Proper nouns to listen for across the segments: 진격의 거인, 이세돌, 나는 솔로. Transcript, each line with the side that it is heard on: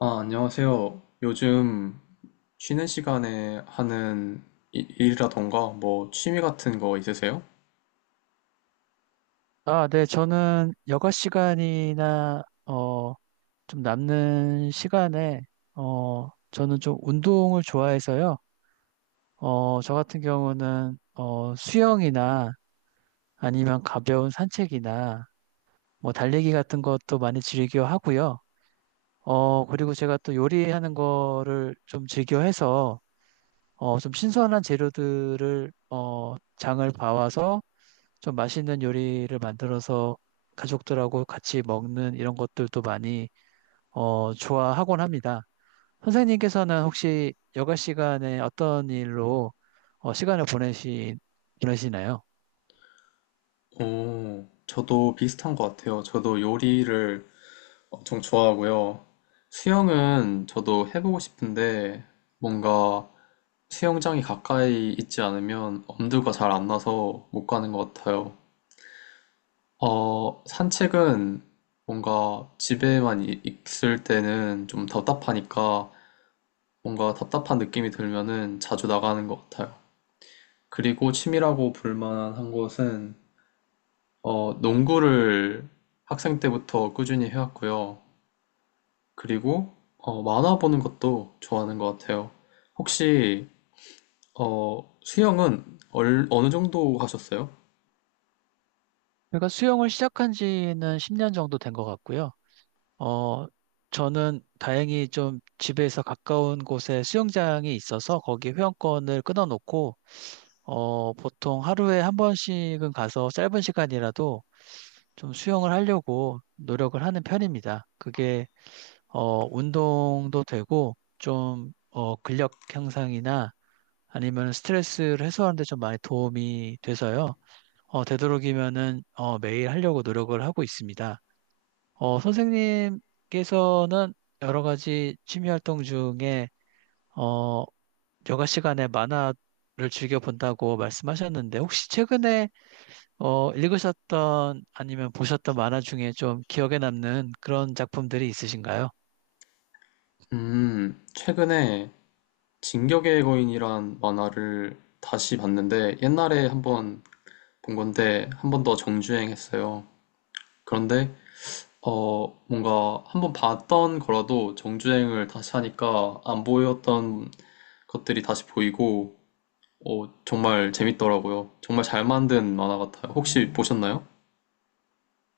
left: 아, 안녕하세요. 요즘 쉬는 시간에 하는 일이라던가 뭐 취미 같은 거 있으세요?
right: 아, 네, 저는 여가 시간이나, 좀 남는 시간에, 저는 좀 운동을 좋아해서요. 저 같은 경우는, 수영이나 아니면 가벼운 산책이나 뭐 달리기 같은 것도 많이 즐겨 하고요. 그리고 제가 또 요리하는 거를 좀 즐겨 해서, 좀 신선한 재료들을, 장을 봐와서 좀 맛있는 요리를 만들어서 가족들하고 같이 먹는 이런 것들도 많이 좋아하곤 합니다. 선생님께서는 혹시 여가 시간에 어떤 일로 시간을 보내시나요?
left: 오, 저도 비슷한 것 같아요. 저도 요리를 엄청 좋아하고요. 수영은 저도 해보고 싶은데 뭔가 수영장이 가까이 있지 않으면 엄두가 잘 안 나서 못 가는 것 같아요. 산책은 뭔가 집에만 있을 때는 좀 답답하니까 뭔가 답답한 느낌이 들면은 자주 나가는 것 같아요. 그리고 취미라고 볼만한 것은 농구를 학생 때부터 꾸준히 해왔고요. 그리고 만화 보는 것도 좋아하는 것 같아요. 혹시 수영은 어느 정도 하셨어요?
right: 제가 수영을 시작한 지는 10년 정도 된 것 같고요. 어, 저는 다행히 좀 집에서 가까운 곳에 수영장이 있어서 거기 회원권을 끊어놓고 보통 하루에 한 번씩은 가서 짧은 시간이라도 좀 수영을 하려고 노력을 하는 편입니다. 그게 운동도 되고 좀 근력 향상이나 아니면 스트레스를 해소하는 데 좀 많이 도움이 돼서요. 되도록이면은 매일 하려고 노력을 하고 있습니다. 선생님께서는 여러 가지 취미 활동 중에 어, 여가 시간에 만화를 즐겨 본다고 말씀하셨는데 혹시 최근에 읽으셨던 아니면 보셨던 만화 중에 좀 기억에 남는 그런 작품들이 있으신가요?
left: 최근에 진격의 거인이란 만화를 다시 봤는데 옛날에 한번 본 건데 한 번 더 정주행했어요. 그런데 뭔가 한번 봤던 거라도 정주행을 다시 하니까 안 보였던 것들이 다시 보이고, 어, 정말 재밌더라고요. 정말 잘 만든 만화 같아요. 혹시 보셨나요?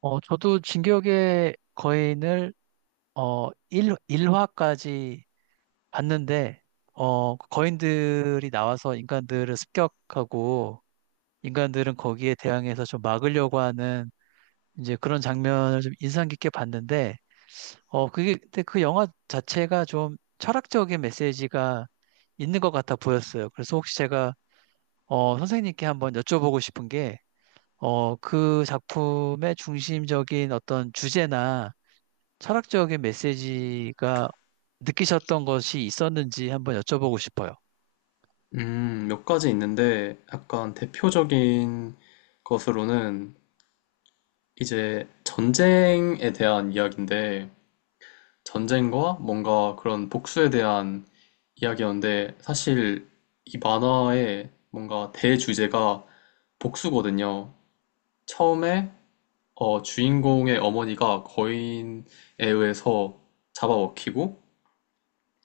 right: 저도 진격의 거인을 1, 화까지 봤는데 그 거인들이 나와서 인간들을 습격하고 인간들은 거기에 대항해서 좀 막으려고 하는 이제 그런 장면을 좀 인상 깊게 봤는데 그게 근데 그 영화 자체가 좀 철학적인 메시지가 있는 것 같아 보였어요. 그래서 혹시 제가 선생님께 한번 여쭤보고 싶은 게, 그 작품의 중심적인 어떤 주제나 철학적인 메시지가 느끼셨던 것이 있었는지 한번 여쭤보고 싶어요.
left: 몇 가지 있는데 약간 대표적인 것으로는 이제 전쟁에 대한 이야기인데, 전쟁과 뭔가 그런 복수에 대한 이야기였는데, 사실 이 만화의 뭔가 대주제가 복수거든요. 처음에 주인공의 어머니가 거인에 의해서 잡아먹히고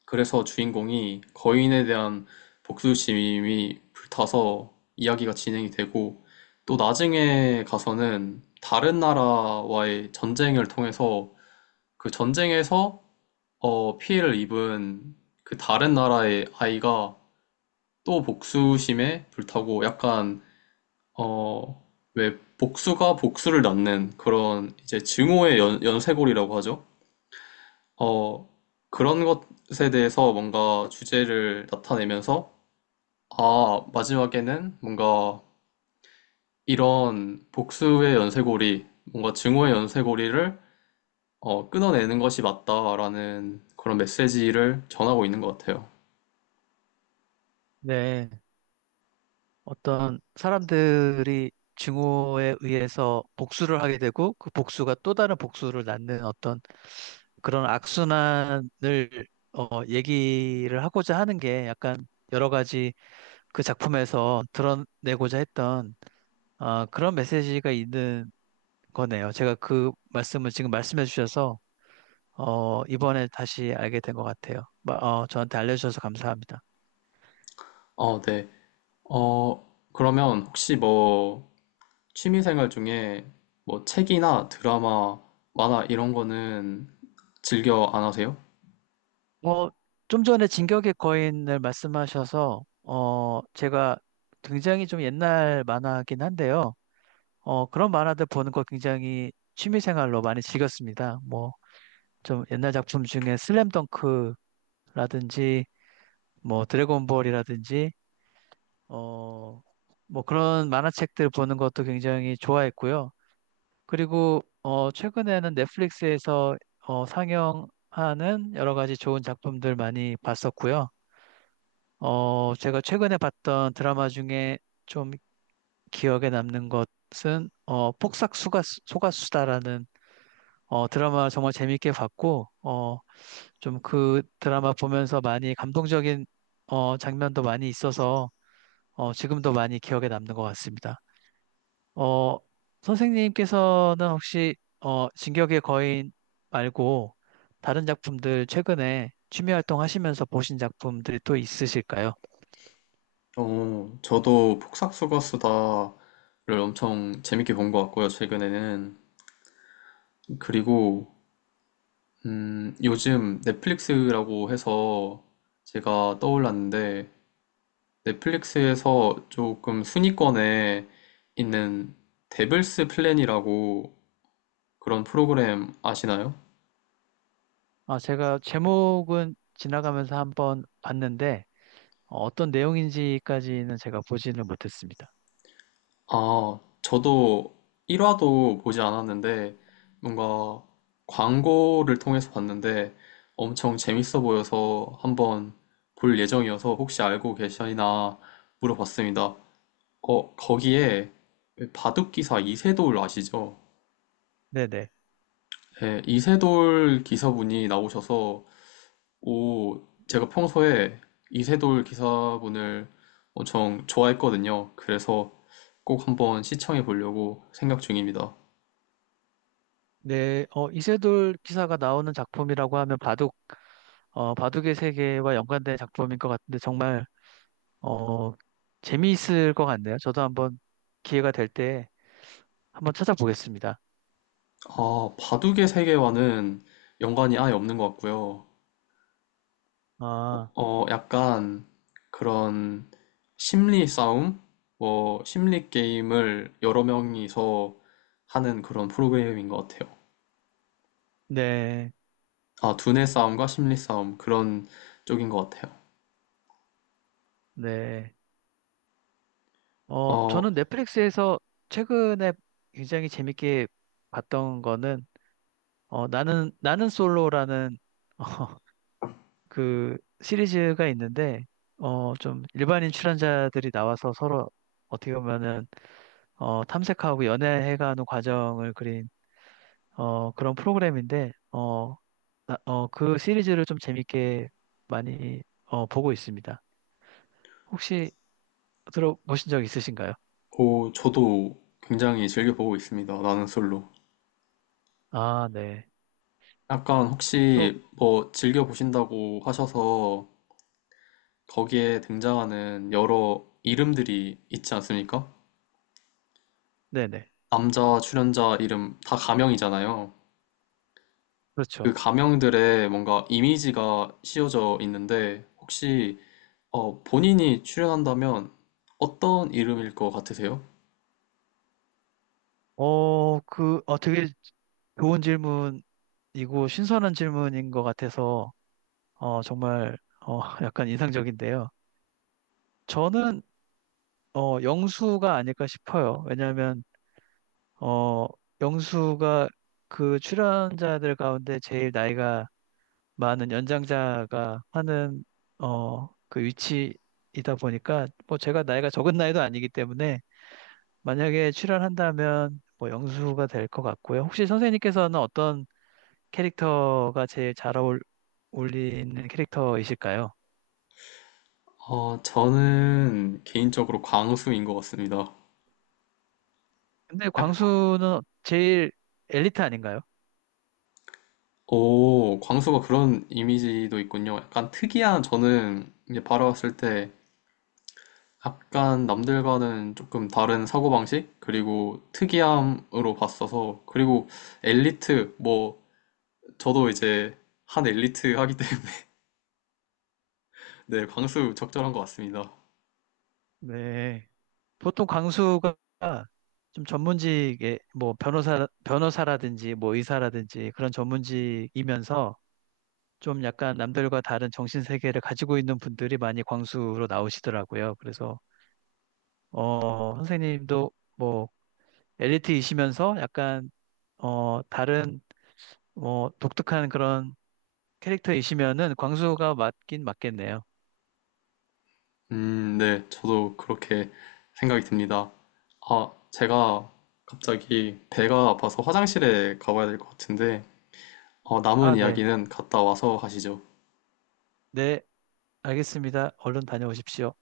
left: 그래서 주인공이 거인에 대한 복수심이 불타서 이야기가 진행이 되고 또 나중에 가서는 다른 나라와의 전쟁을 통해서 그 전쟁에서 피해를 입은 그 다른 나라의 아이가 또 복수심에 불타고 약간 어, 왜 복수가 복수를 낳는 그런 이제 증오의 연쇄골이라고 하죠. 어, 그런 것에 대해서 뭔가 주제를 나타내면서 아, 마지막에는 뭔가 이런 복수의 연쇄골이 뭔가 증오의 연쇄골이를 어, 끊어내는 것이 맞다라는 그런 메시지를 전하고 있는 것 같아요.
right: 네, 어떤 사람들이 증오에 의해서 복수를 하게 되고 그 복수가 또 다른 복수를 낳는 어떤 그런 악순환을 얘기를 하고자 하는 게 약간 여러 가지 그 작품에서 드러내고자 했던 아, 그런 메시지가 있는 거네요. 제가 그 말씀을 지금 말씀해 주셔서, 이번에 다시 알게 된 것 같아요. 저한테 알려주셔서 감사합니다.
left: 어, 네. 어, 그러면 혹시 뭐 취미생활 중에 뭐 책이나 드라마, 만화 이런 거는 즐겨 안 하세요?
right: 어, 좀 전에 진격의 거인을 말씀하셔서, 제가 굉장히 좀 옛날 만화긴 한데요. 그런 만화들 보는 거 굉장히 취미생활로 많이 즐겼습니다. 뭐, 좀 옛날 작품 중에 슬램덩크라든지, 뭐, 드래곤볼이라든지, 어, 뭐 그런 만화책들 보는 것도 굉장히 좋아했고요. 그리고 최근에는 넷플릭스에서 상영하는 여러 가지 좋은 작품들 많이 봤었고요. 제가 최근에 봤던 드라마 중에 좀 기억에 남는 것은 폭삭 속았수다라는 드라마 정말 재밌게 봤고 좀 그 드라마 보면서 많이 감동적인 장면도 많이 있어서 지금도 많이 기억에 남는 것 같습니다. 어, 선생님께서는 혹시 진격의 거인 말고 다른 작품들 최근에 취미 활동하시면서 보신 작품들이 또 있으실까요?
left: 어, 저도 폭삭수가 수다를 엄청 재밌게 본 것 같고요, 최근에는. 그리고, 요즘 넷플릭스라고 해서 제가 떠올랐는데, 넷플릭스에서 조금 순위권에 있는 데블스 플랜이라고 그런 프로그램 아시나요?
right: 아, 제가 제목은 지나가면서 한번 봤는데 떤 내용인지까지는 제가 보지는 못했습니다.
left: 아, 저도 1화도 보지 않았는데, 뭔가 광고를 통해서 봤는데 엄청 재밌어 보여서 한번 볼 예정이어서 혹시 알고 계시나 물어봤습니다. 어, 거기에 바둑기사 이세돌 아시죠?
right: 네네.
left: 네, 이세돌 기사분이 나오셔서, 오, 제가 평소에 이세돌 기사분을 엄청 좋아했거든요. 그래서 꼭 한번 시청해 보려고 생각 중입니다.
right: 네, 이세돌 기사가 나오는 작품이라고 하면 바둑, 바둑의 세계와 연관된 작품인 것 같은데 정말 어, 재미있을 것 같네요. 저도 한번 기회가 될때 한번 찾아보겠습니다.
left: 아, 바둑의 세계와는 연관이 아예 없는 것 같고요.
right: 아,
left: 어, 약간 그런 심리 싸움? 뭐, 심리 게임을 여러 명이서 하는 그런 프로그램인 것 같아요.
right: 네,
left: 아, 두뇌 싸움과 심리 싸움, 그런 쪽인 것 같아요.
right: 네.
left: 어,
right: 저는 넷플릭스에서 최근에 굉장히 재밌게 봤던 거는, 나는 솔로라는, 어, 그 시리즈가 있는데, 좀 일반인 출연자들이 나와서 서로 어떻게 보면은, 탐색하고 연애해가는 과정을 그린, 그런 프로그램인데, 그 시리즈를 좀 재밌게 많이, 보고 있습니다. 혹시 들어보신 적 있으신가요?
left: 오, 저도 굉장히 즐겨보고 있습니다. 나는 솔로.
right: 아, 네.
left: 약간
right: 또,
left: 혹시 뭐 즐겨보신다고 하셔서 거기에 등장하는 여러 이름들이 있지 않습니까?
right: 네네.
left: 남자 출연자 이름 다 가명이잖아요. 그
right: 그렇죠.
left: 가명들의 뭔가 이미지가 씌워져 있는데 혹시 본인이 출연한다면 어떤 이름일 것 같으세요?
right: 되게 좋은 질문이고 신선한 질문인 것 같아서, 정말, 어, 약간 인상적인데요. 저는, 영수가 아닐까 싶어요. 왜냐하면, 어, 영수가 그 출연자들 가운데 제일 나이가 많은 연장자가 하는, 그 위치이다 보니까, 뭐 제가 나이가 적은 나이도 아니기 때문에, 만약에 출연한다면 뭐 영수가 될 것 같고요. 혹시 선생님께서는 어떤 캐릭터가 제일 잘 어울리는 캐릭터이실까요?
left: 어, 저는 개인적으로 광수인 것 같습니다.
right: 근데
left: 약-
right: 광수는 제일 엘리트 아닌가요?
left: 오, 광수가 그런 이미지도 있군요. 약간 특이한 저는 이제 바라봤을 때 약간 남들과는 조금 다른 사고방식 그리고 특이함으로 봤어서 그리고 엘리트 뭐 저도 이제 한 엘리트 하기 때문에 네, 광수 적절한 것 같습니다.
right: 네. 보통 광수가 좀 전문직에 뭐 변호사라든지 뭐 의사라든지 그런 전문직이면서 좀 약간 남들과 다른 정신 세계를 가지고 있는 분들이 많이 광수로 나오시더라고요. 그래서 선생님도 뭐 엘리트이시면서 약간 다른 뭐 독특한 그런 캐릭터이시면은 광수가 맞긴 맞겠네요.
left: 네, 저도 그렇게 생각이 듭니다. 아, 제가 갑자기 배가 아파서 화장실에 가봐야 될 것 같은데 어, 남은
right: 아, 네.
left: 이야기는 갔다 와서 하시죠.
right: 네, 알겠습니다. 얼른 다녀오십시오.